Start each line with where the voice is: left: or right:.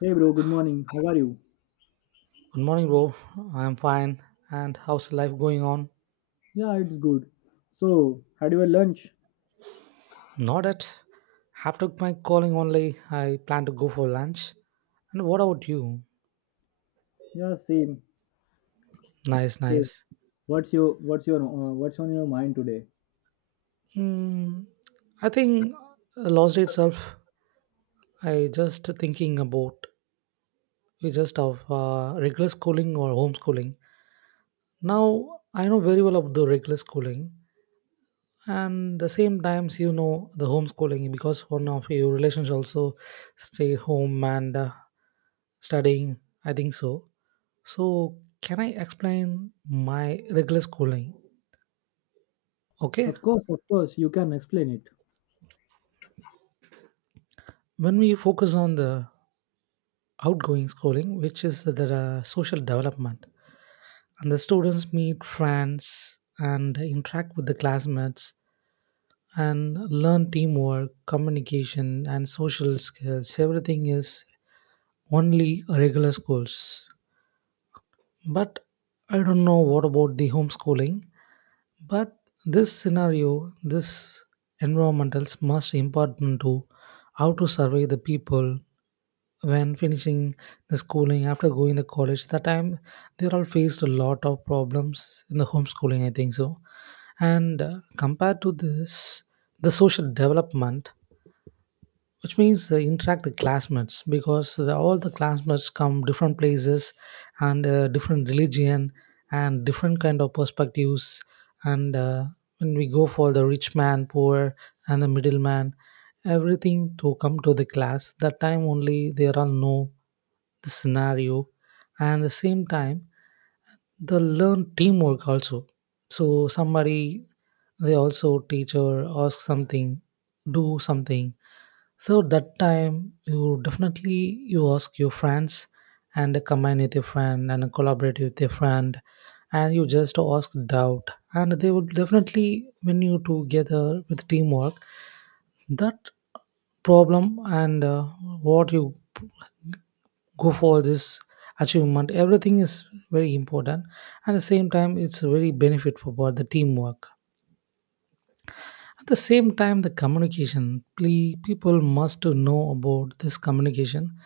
left: Hey bro, good morning. How are you?
right: Good morning, bro. I'm fine. And how's life going on?
left: Yeah, it's good. So, had your lunch?
right: Not yet. After my calling only, I plan to go for lunch. And what about you?
left: Yeah, same.
right: Nice,
left: So,
right: nice.
left: what's your what's your what's on your mind today?
right: Mm, I think lost itself. I just thinking about we just of regular schooling or homeschooling. Now I know very well of the regular schooling. And the same times you know the homeschooling because one of your relations also stay home and studying, I think so. So can I explain my regular schooling? Okay.
left: Of course, you can explain it.
right: When we focus on the outgoing schooling, which is the social development, and the students meet friends and interact with the classmates and learn teamwork communication and social skills, everything is only regular schools. But I don't know what about the homeschooling. But this scenario, this environmentals must important to how to survey the people when finishing the schooling after going to college. That time they all faced a lot of problems in the homeschooling, I think so. And compared to this, the social development, which means interact the classmates, because the, all the classmates come different places and different religion and different kind of perspectives, and when we go for the rich man poor and the middleman, everything to come to the class that time only there are no the scenario. And the same time they learn teamwork also. So somebody, they also teacher ask something, do something, so that time you definitely you ask your friends and combine with your friend and collaborate with your friend and you just ask doubt, and they will definitely when you together with teamwork, that problem, and what you p- go for this achievement, everything is very important. At the same time it's very benefit for both the teamwork. At the same time, the communication, people must to know about this communication.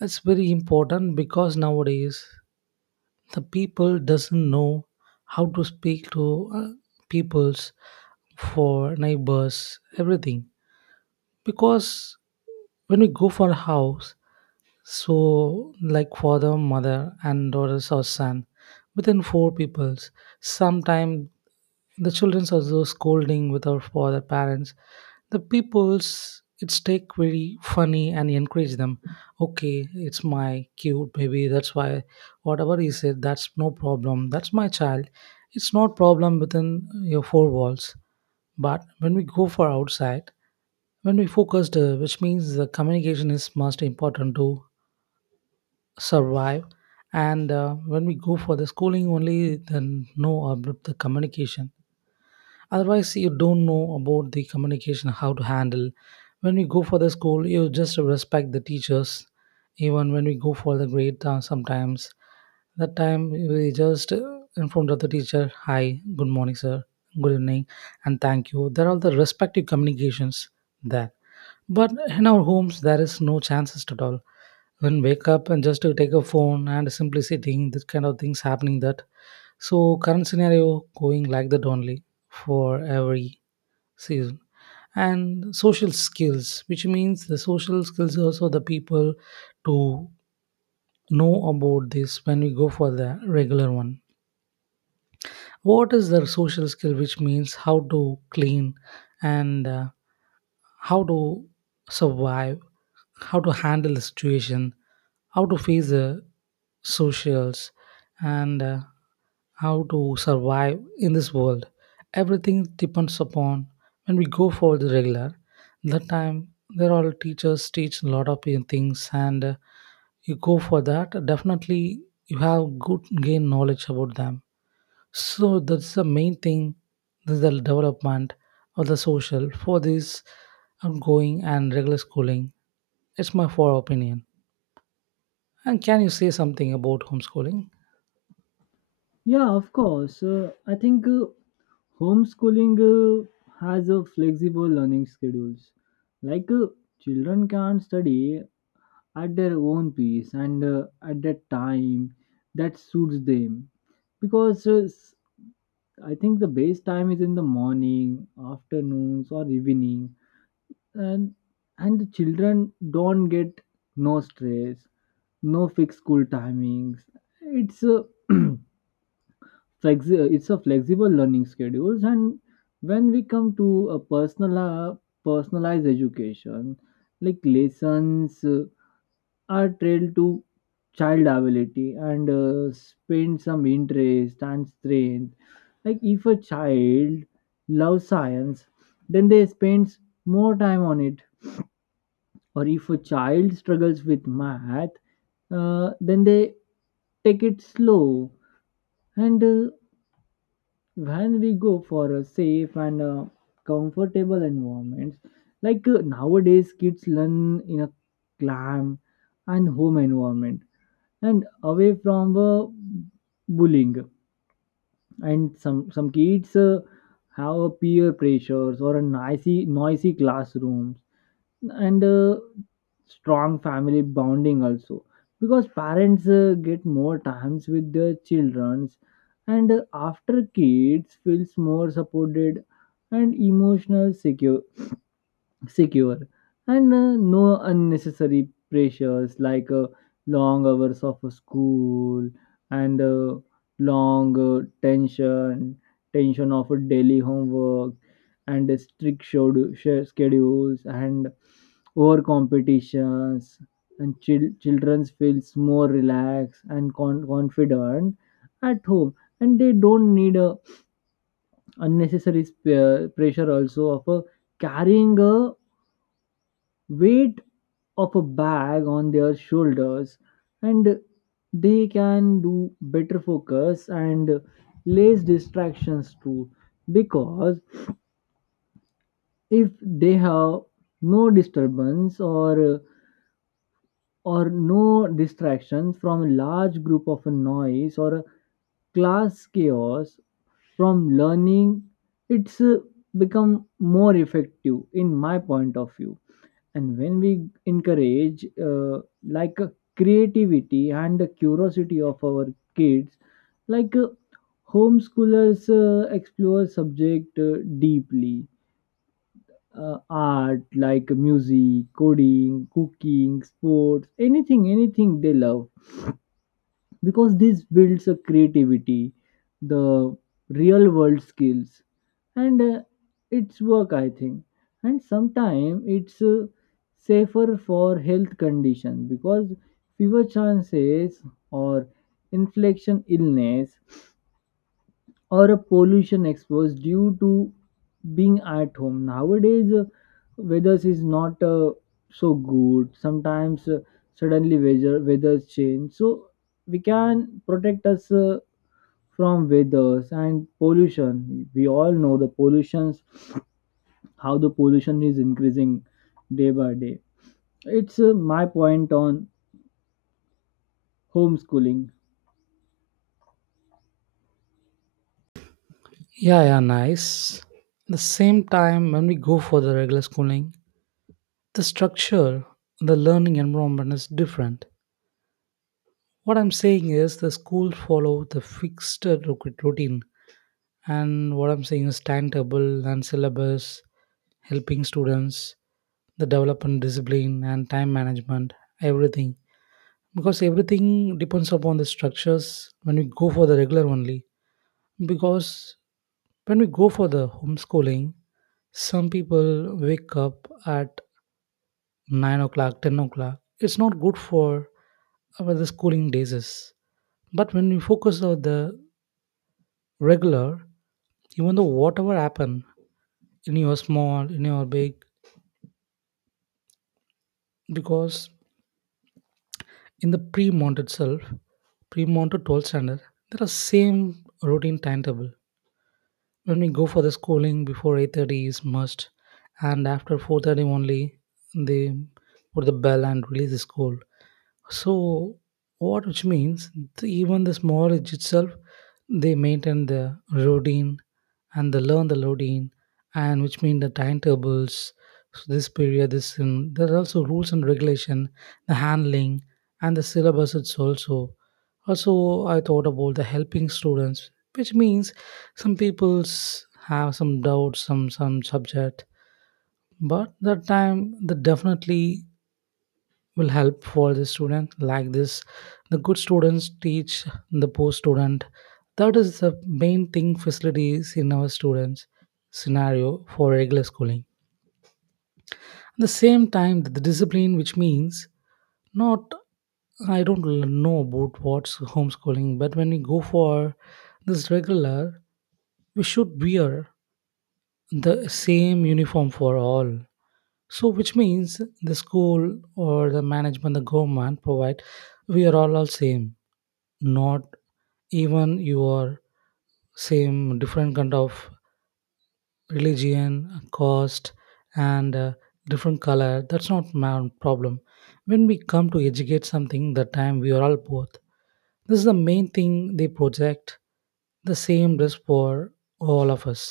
right: It's very important because nowadays the people doesn't know how to speak to peoples for neighbors, everything. Because when we go for a house, so like father, mother, and daughters or son, within four peoples, sometimes the childrens are those scolding with our father parents. The people's it's take very funny and encourage them. Okay, it's my cute baby. That's why whatever he said, that's no problem. That's my child. It's not problem within your four walls. But when we go for outside, when we focused, which means the communication is most important to survive. And when we go for the schooling only, then no about the communication, otherwise you don't know about the communication how to handle. When we go for the school, you just respect the teachers. Even when we go for the grade, sometimes that time we just in of the teacher, hi, good morning, sir, good evening, and thank you, there are the respective communications there. But in our homes there is no chances at all. When wake up and just to take a phone and simply sitting, this kind of things happening, that so current scenario going like that only for every season. And social skills, which means the social skills also the people to know about this when we go for the regular one. What is the social skill, which means how to clean and how to survive, how to handle the situation, how to face the socials, and how to survive in this world. Everything depends upon when we go for the regular. That time, there are teachers teach a lot of things, and you go for that. Definitely, you have good gain knowledge about them, so that's the main thing, this the development of the social for this ongoing and regular schooling. It's my for opinion. And can you say something about homeschooling?
left: Yeah, of course. I think homeschooling has a flexible learning schedules. Like children can study at their own pace and at that time that suits them because I think the best time is in the morning, afternoons, or evening, and and the children don't get no stress, no fixed school timings. It's a it's a flexible learning schedules, and when we come to a personal personalized education, like lessons are trailed to child ability and spend some interest and strength. Like if a child loves science, then they spend more time on it. Or if a child struggles with math, then they take it slow. And when we go for a safe and comfortable environment, like nowadays kids learn in a calm and home environment and away from bullying and some kids have a peer pressures or a noisy classrooms and strong family bonding also because parents get more times with their childrens and after kids feels more supported and emotional secure and no unnecessary pressures like long hours of school and long tension of daily homework and strict schedules and over competitions and children feels more relaxed and confident at home and they don't need a unnecessary pressure also of a carrying a weight of a bag on their shoulders and they can do better focus and less distractions too because if they have no disturbance or no distractions from a large group of a noise or a class chaos from learning it's become more effective in my point of view and when we encourage like uh, creativity and the curiosity of our kids like homeschoolers explore subject deeply art like music, coding, cooking, sports, anything they love because this builds a creativity, the real world skills, and it's work I think. And sometimes it's safer for health condition because fever chances or inflection illness or a pollution exposed due to being at home nowadays. Weathers is not so good sometimes. Suddenly weather weathers change, so we can protect us from weathers and pollution. We all know the pollutions, how the pollution is increasing day by day. It's my point on homeschooling.
right: Yeah, yeah, nice. The same time, when we go for the regular schooling, the structure, the learning environment is different. What I'm saying is the school follow the fixed routine. And what I'm saying is timetable and syllabus, helping students, the development discipline and time management, everything. Because everything depends upon the structures when we go for the regular only. Because when we go for the homeschooling, some people wake up at 9 o'clock, 10 o'clock. It's not good for our the schooling days. Is. But when we focus on the regular, even though whatever happen in your small, in your big, because in the pre-mount itself, pre-mounted 12 standard, there are same routine timetable. When we go for the schooling, before 8:30 is must, and after 4:30 only, they put the bell and release the school. So what which means the, even the small age itself, they maintain the routine and they learn the loading and which mean the timetables, so this period this, and there are also rules and regulation, the handling and the syllabus, it's also also I thought about the helping students, which means some people's have some doubts, some subject, but that time they definitely will help for the student like this, the good students teach the poor student. That is the main thing facilities in our students scenario for regular schooling. At the same time the discipline, which means not, I don't l- know about what's homeschooling, but when we go for this regular, we should wear the same uniform for all. So which means the school or the management the government provide, we are all same, not even your same different kind of religion cost, and different color, that's not my problem. When we come to educate something, the time we are all both, this is the main thing, they project the same risk for all of us.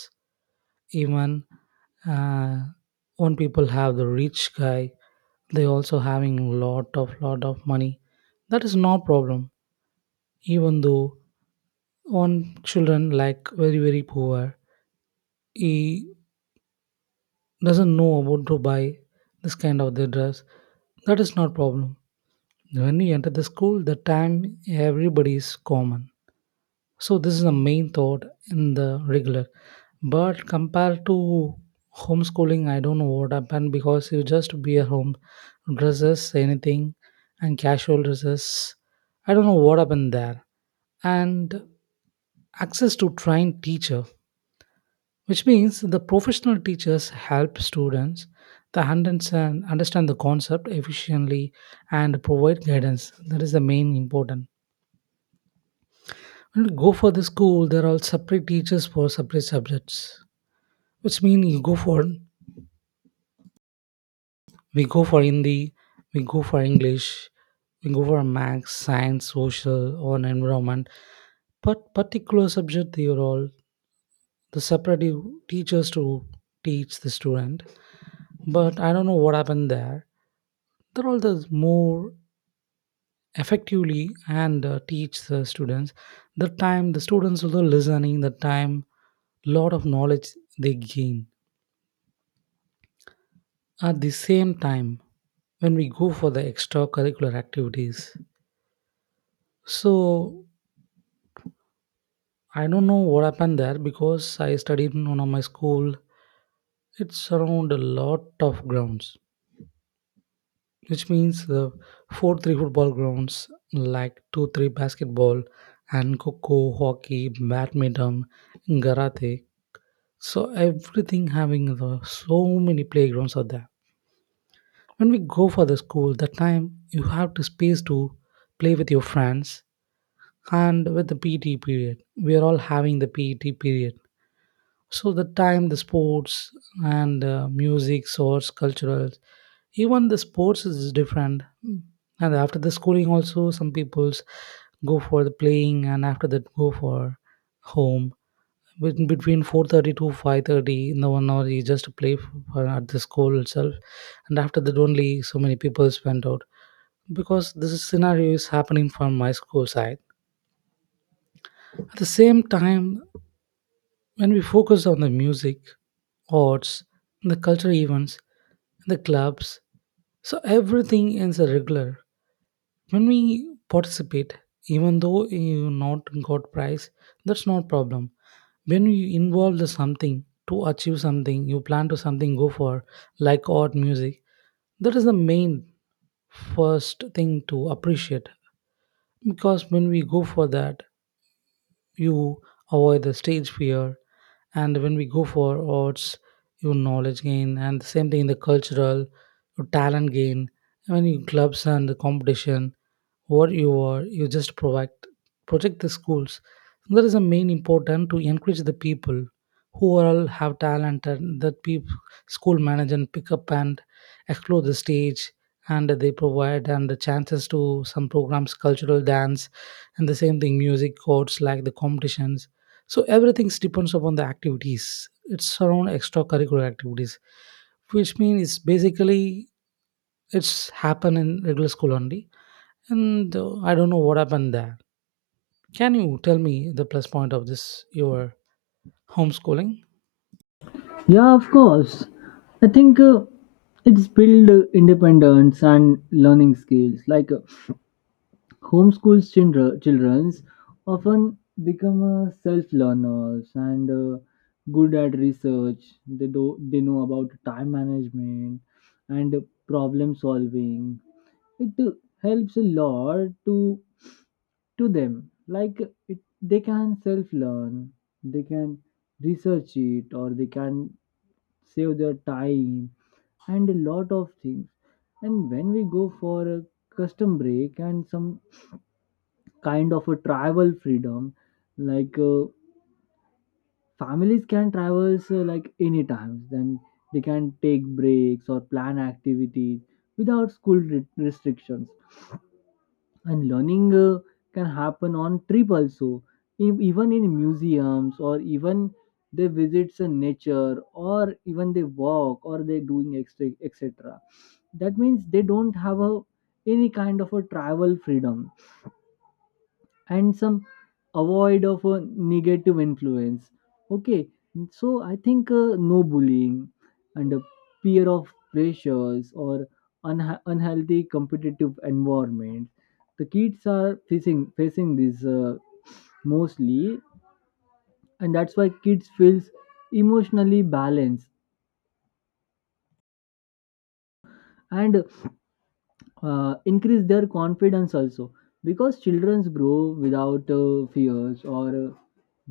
right: Even uh, one people have the rich guy, they also having lot of money, that is no problem. Even though on children like very very poor, he doesn't know about to buy this kind of the dress, that is not problem. When you enter the school the time, everybody is common. So this is the main thought in the regular. But compared to homeschooling, I don't know what happened, because you just be at home, dresses anything, and casual dresses. I don't know what happened there. And access to trained teacher, which means the professional teachers help students to understand, understand the concept efficiently and provide guidance. That is the main important. When you go for the school, there are separate teachers for separate subjects, which means you go for, we go for Hindi, we go for English, we go for maths, science, social, or environment. But particular subject, they are all the separate teachers to teach the student. But I don't know what happened there. The role does more effectively and teach the students the time, the students also listening the time, lot of knowledge they gain. At the same time when we go for the extracurricular activities, so I don't know what happened there, because I studied in one of my school, it's around a lot of grounds, which means 4, 3 football grounds, like 2, 3 basketball, and coco, hockey, badminton, karate, so everything having the, so many playgrounds are there. When we go for the school that time, you have to space to play with your friends, and with the pt period, we are all having the PET period. So the time, the sports and music, source, cultural, even the sports is different. Mm. And after the schooling, also some people's go for the playing, and after that go for home. Between 4:30 to 5:30 in the 1 hour, you just play for, at the school itself, and after that only so many people went out, because this scenario is happening from my school side. At the same time, when we focus on the music, arts, the cultural events, the clubs, so everything is a regular. When we participate, even though you not got prize, that's not problem. When you involve the something to achieve something, you plan to something go for like art, music. That is the main first thing to appreciate because when we go for that you avoid the stage fear, and when we go for arts you knowledge gain, and the same thing in the cultural your talent gain when you clubs and the competition what you are you just provide project the schools. That is the main important to encourage the people who are all have talent, and that people school manage and pick up and explore the stage, and they provide and the chances to some programs cultural dance and the same thing music courts like the competitions. So everything depends upon the activities. It's around extracurricular activities, which means it's basically it's happen in regular school only. And I don't know what happened there. Can you tell me the plus point of this your homeschooling?
left: Yeah, of course. I think it's build independence and learning skills. Like homeschool childrens often become self learners and good at research. They do they know about time management and problem solving. It helps a lot to them. Like it, they can self learn. They can research it or they can save their time and a lot of things. And when we go for a custom break and some kind of a travel freedom, like families can travel like any times, then they can take breaks or plan activities without school restrictions, and learning can happen on trip also. Even in museums or even they visits a nature or even they walk or they doing extra, etc. That means they don't have a any kind of a travel freedom and some avoid of a negative influence. Okay, so I think no bullying and a fear of pressures or unhealthy competitive environment the kids are facing this mostly, and that's why kids feels emotionally balanced and increase their confidence also because childrens grow without fears or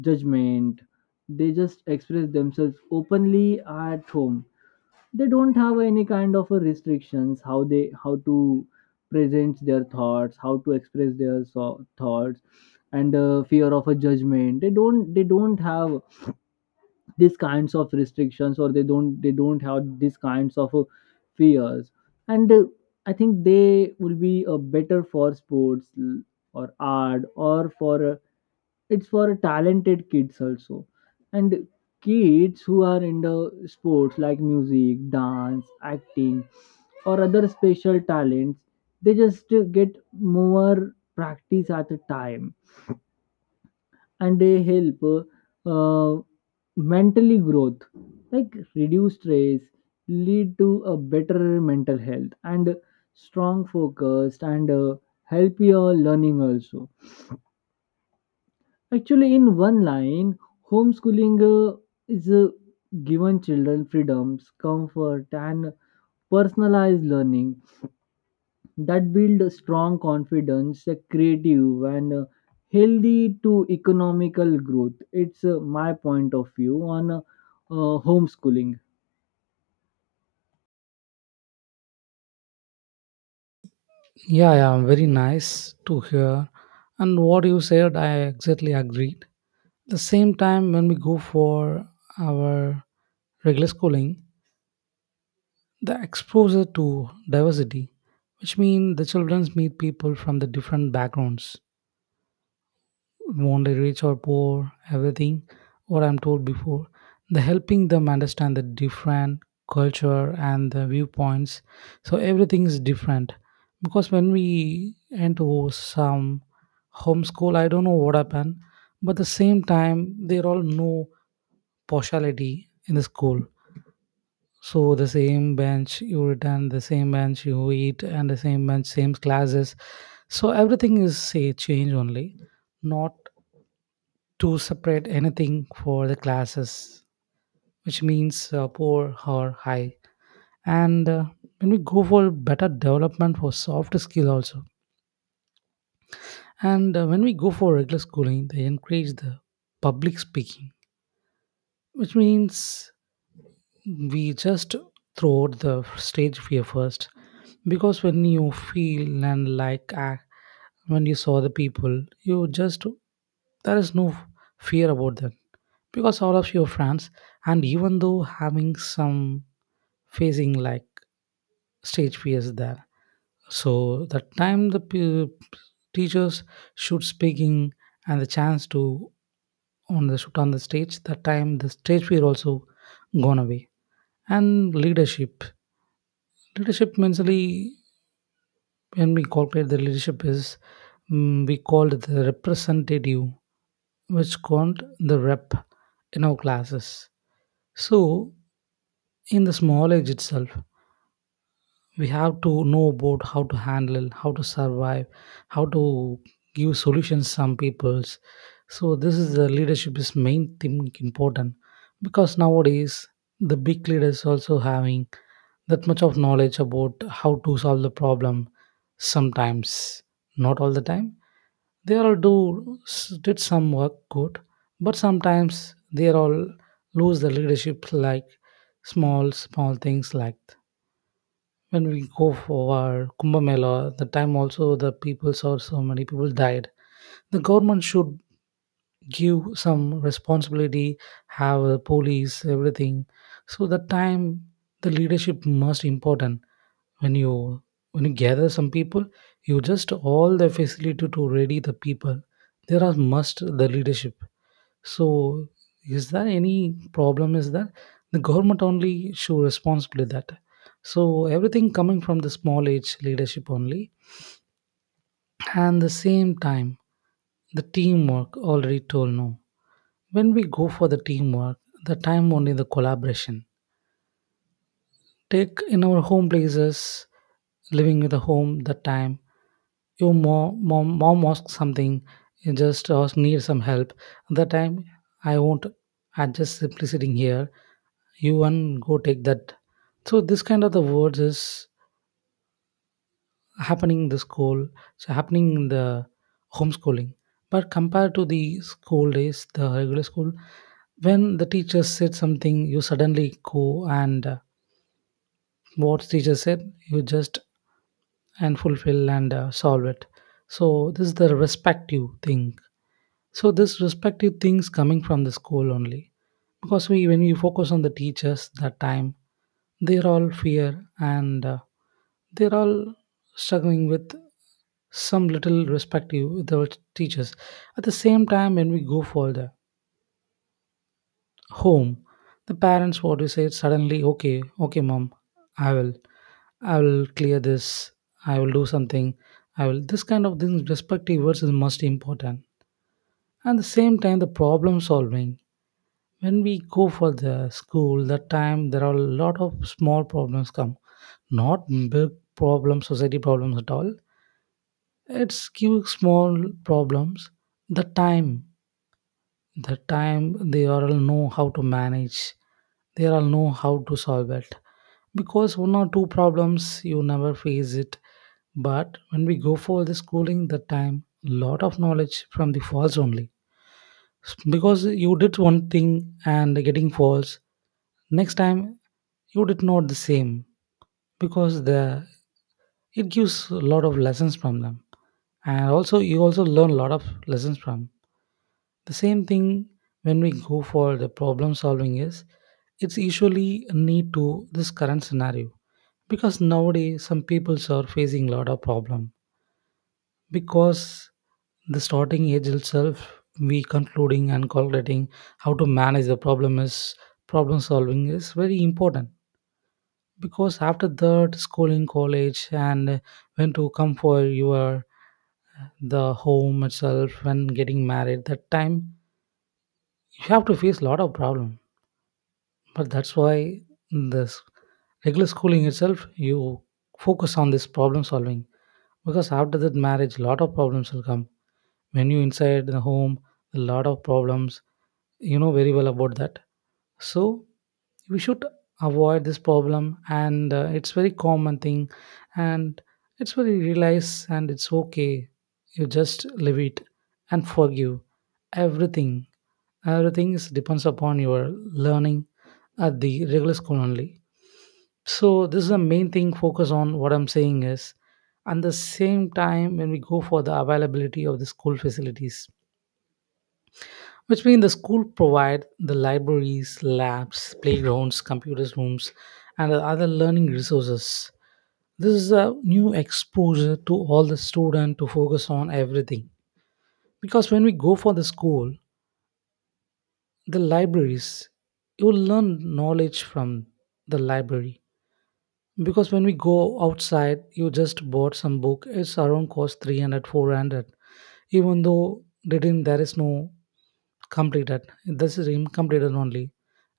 left: judgment. They just express themselves openly at home. They don't have any kind of restrictions how they how to present their thoughts, how to express their thoughts, and fear of a judgment. They don't have these kinds of restrictions, or they don't have these kinds of fears. And I think they will be better for sports, or art, or for it's for talented kids also. And kids who are in the sports like music, dance, acting, or other special talents, they just get more practice at a time, and they help uh, mentally growth like reduce stress, lead to a better mental health and strong focus, and healthier learning also. Actually, in one line, homeschooling is given children freedoms, comfort, and personalized learning that build a strong confidence, a creative, and healthy to economical growth. It's my point of view on homeschooling.
right: Yeah, yeah, very nice to hear, and what you said I exactly agreed. The same time when we go for our regular schooling, the exposure to diversity, which means the children meet people from the different backgrounds, only rich or poor, everything, what I'm told before. The helping them understand the different culture and the viewpoints. So everything is different. Because when we into some homeschool, I don't know what happened, but the same time, there all no partiality in the school, so the same bench you return, the same bench you eat, and the same bench, same classes. So everything is say change only, not to separate anything for the classes, which means poor or high. And when we go for better development for soft skill also, and when we go for regular schooling, they encourage the public speaking, which means we just throw out the stage fear first, because when you feel and like act, when you saw the people you just there is no fear about them because all of your friends, and even though having some facing like stage fears there, so that time the teachers should speaking and the chance to on the shoot on the stage, that time the stage fear also gone away. And leadership. Leadership mentally, when we calculate the leadership is, we called the representative, which called the rep in our classes. So in the small age itself, we have to know about how to handle, how to survive, how to give solutions some people's. So this is the leadership is main thing important, because nowadays the big leaders also having that much of knowledge about how to solve the problem sometimes, not all the time. They all do did some work good, but sometimes they all lose the leadership like small small things. Like when we go for Kumbh Mela, the time also the people saw so many people died. The government should give some responsibility, have a police, everything. So the time the leadership most important. When you when you gather some people, you just all the facility to ready the people. There are must the leadership. So is there any problem is that the government only show responsibly that. So everything coming from the small age leadership only. And the same time, the teamwork already told, no. When we go for the teamwork, the time only the collaboration take in our home places, living with the home, that time your mom asks something, you just ask need some help. That time I won't, I just simply sitting here, you one go take that. So this kind of the words is happening in the school, so happening in the homeschooling. But compared to the school days, the regular school, when the teacher said something you suddenly go, and what teacher said you just and fulfill and solve it. So this is the respective thing. So this respective things coming from the school only, because we when we focus on the teachers that time they're all fear, and they're all struggling with some little respective with our teachers. At the same time, when we go further home, the parents what would say suddenly, okay, okay, mom, I will, I will clear this, I will do something, I will. This kind of things, respective words is most important. At the same time, the problem solving. When we go for the school, that time there are a lot of small problems come, not big problems, society problems at all. It's cute small problems. The time the time they all know how to manage, they all know how to solve it, because one or two problems you never face it. But when we go for the schooling, that time lot of knowledge from the falls only, because you did one thing and getting falls next time you did not the same, because the it gives a lot of lessons from them, and also you also learn a lot of lessons from. The same thing when we go for the problem solving is it's usually a need to this current scenario, because nowadays some people are facing a lot of problem, because the starting age itself we concluding and calculating how to manage the problem is. Problem solving is very important, because after that schooling, college, and when to come for your the home itself, when getting married, that time you have to face a lot of problem. But that's why in this regular schooling itself you focus on this problem solving, because after that marriage lot of problems will come. When you inside the home, a lot of problems, you know very well about that. So we should avoid this problem, and it's very common thing, and it's very realize, and it's okay, you just leave it and forgive everything. Everything is depends upon your learning at the regular school only. So this is the main thing focus on what I'm saying is. And the same time when we go for the availability of the school facilities, which means the school provide the libraries, labs, playgrounds, computers rooms, and the other learning resources. This is a new exposure to all the student to focus on everything. Because when we go for the school, the libraries, you will learn knowledge from the library, because when we go outside you just bought some book it's around cost 300, 400. Even though they didn't, there is no completed, this is incompleted only.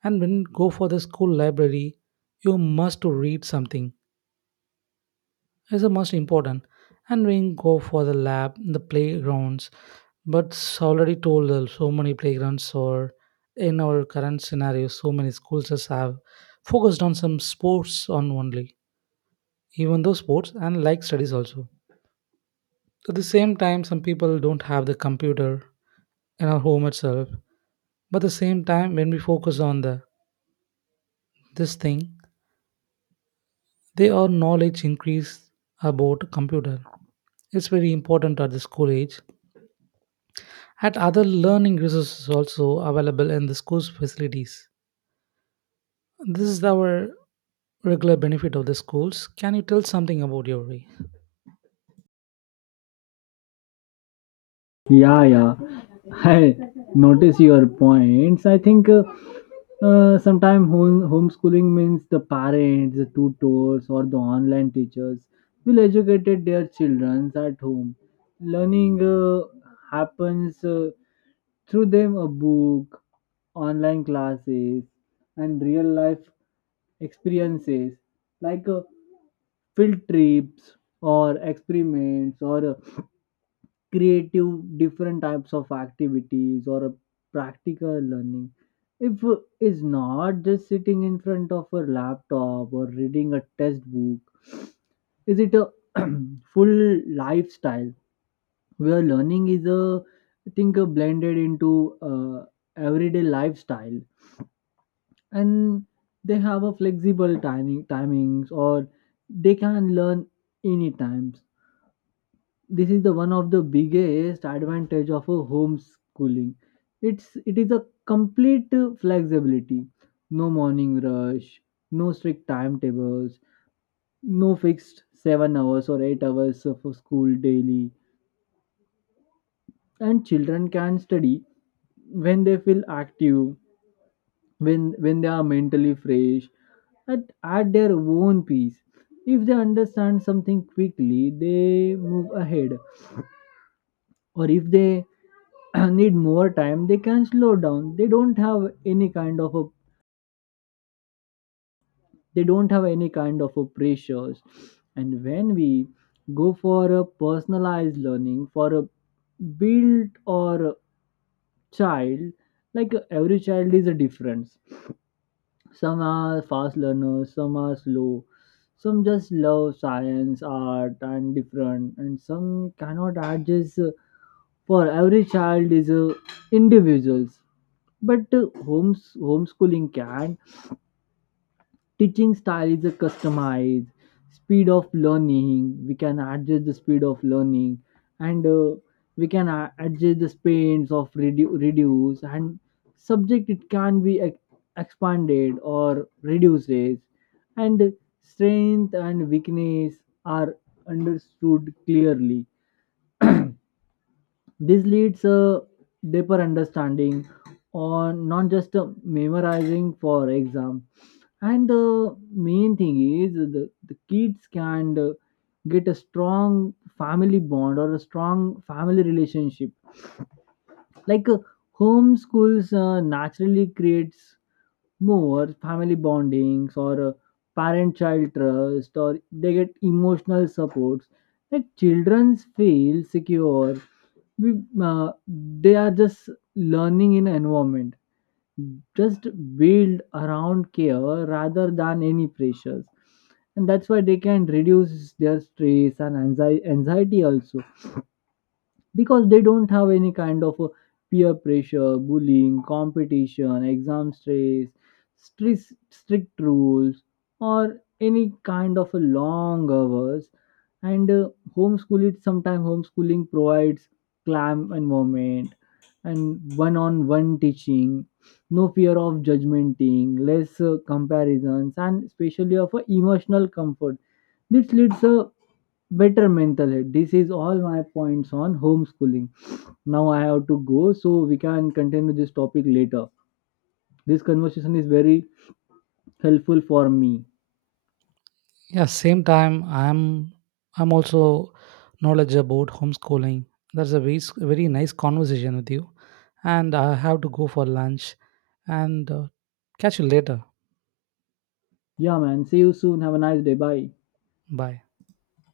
right: And when you go for the school library, you must to read something, it's the most important. And when you go for the lab, the playgrounds, but it's already told so many playgrounds, or in our current scenario so many schools just have focused on some sports on only, even though sports and like studies also. At the same time, some people don't have the computer in our home itself. But at the same time, when we focus on the this thing, they our knowledge increase about computer. It's very important at the school age. At other learning resources also available in the school's facilities. This is our regular benefit of the schools. Can you tell something about your way?
left: Yeah, yeah. I notice your points. I think sometimes homeschooling means the parents, the tutors, or the online teachers will educate their children at home. Learning happens through them: a book, online classes, and real life experiences like field trips, or experiments, or creative different types of activities, or practical learning. If is not just sitting in front of a laptop or reading a textbook, is it a full lifestyle where learning is a, I think blended into everyday lifestyle. And they have a flexible timings, or they can learn any times. This is the one of the biggest advantage of a homeschooling. It's it is a complete flexibility. No morning rush, no strict timetables, no fixed 7 hours or 8 hours of a school daily, and children can study when they feel active, when they are mentally fresh, at their own pace. If they understand something quickly, they move ahead, or if they need more time, they can slow down. They don't have any kind of a they don't have any kind of a pressures. And when we go for a personalized learning for a built or a child, like every child is a different. Some are fast learners, some are slow, some just love science, art, and different, and some cannot adjust. For every child is individuals, but homeschooling can teaching style is a customized speed of learning. We can adjust the speed of learning, and we can adjust the speeds of reduce, and subject it can be expanded or reduced, and strength and weakness are understood clearly. This leads a deeper understanding on not just memorizing for exam. And the main thing is the kids can get a strong family bond or a strong family relationship. Like homeschools naturally creates more family bondings or parent child trust, or they get emotional supports like children feel secure. we, they are just learning in environment, just build around care rather than any pressures, and that's why they can reduce their stress and anxiety also because they don't have any kind of peer pressure, bullying, competition, stress, strict rules, or any kind of a long hours. And homeschool it sometimes homeschooling provides calm environment and one-on-one teaching, no fear of judgmenting, less comparisons, and especially of a emotional comfort. This leads a better mental health. This is all my points on homeschooling. Now I have to go, so we can continue this topic later. This conversation is very helpful for me.
right: Yeah, same time I'm also knowledge about homeschooling. That's a very very nice conversation with you, and I have to go for lunch, and catch you later.
left: Yeah, man. See you soon. Have a nice day. Bye.
right: Bye.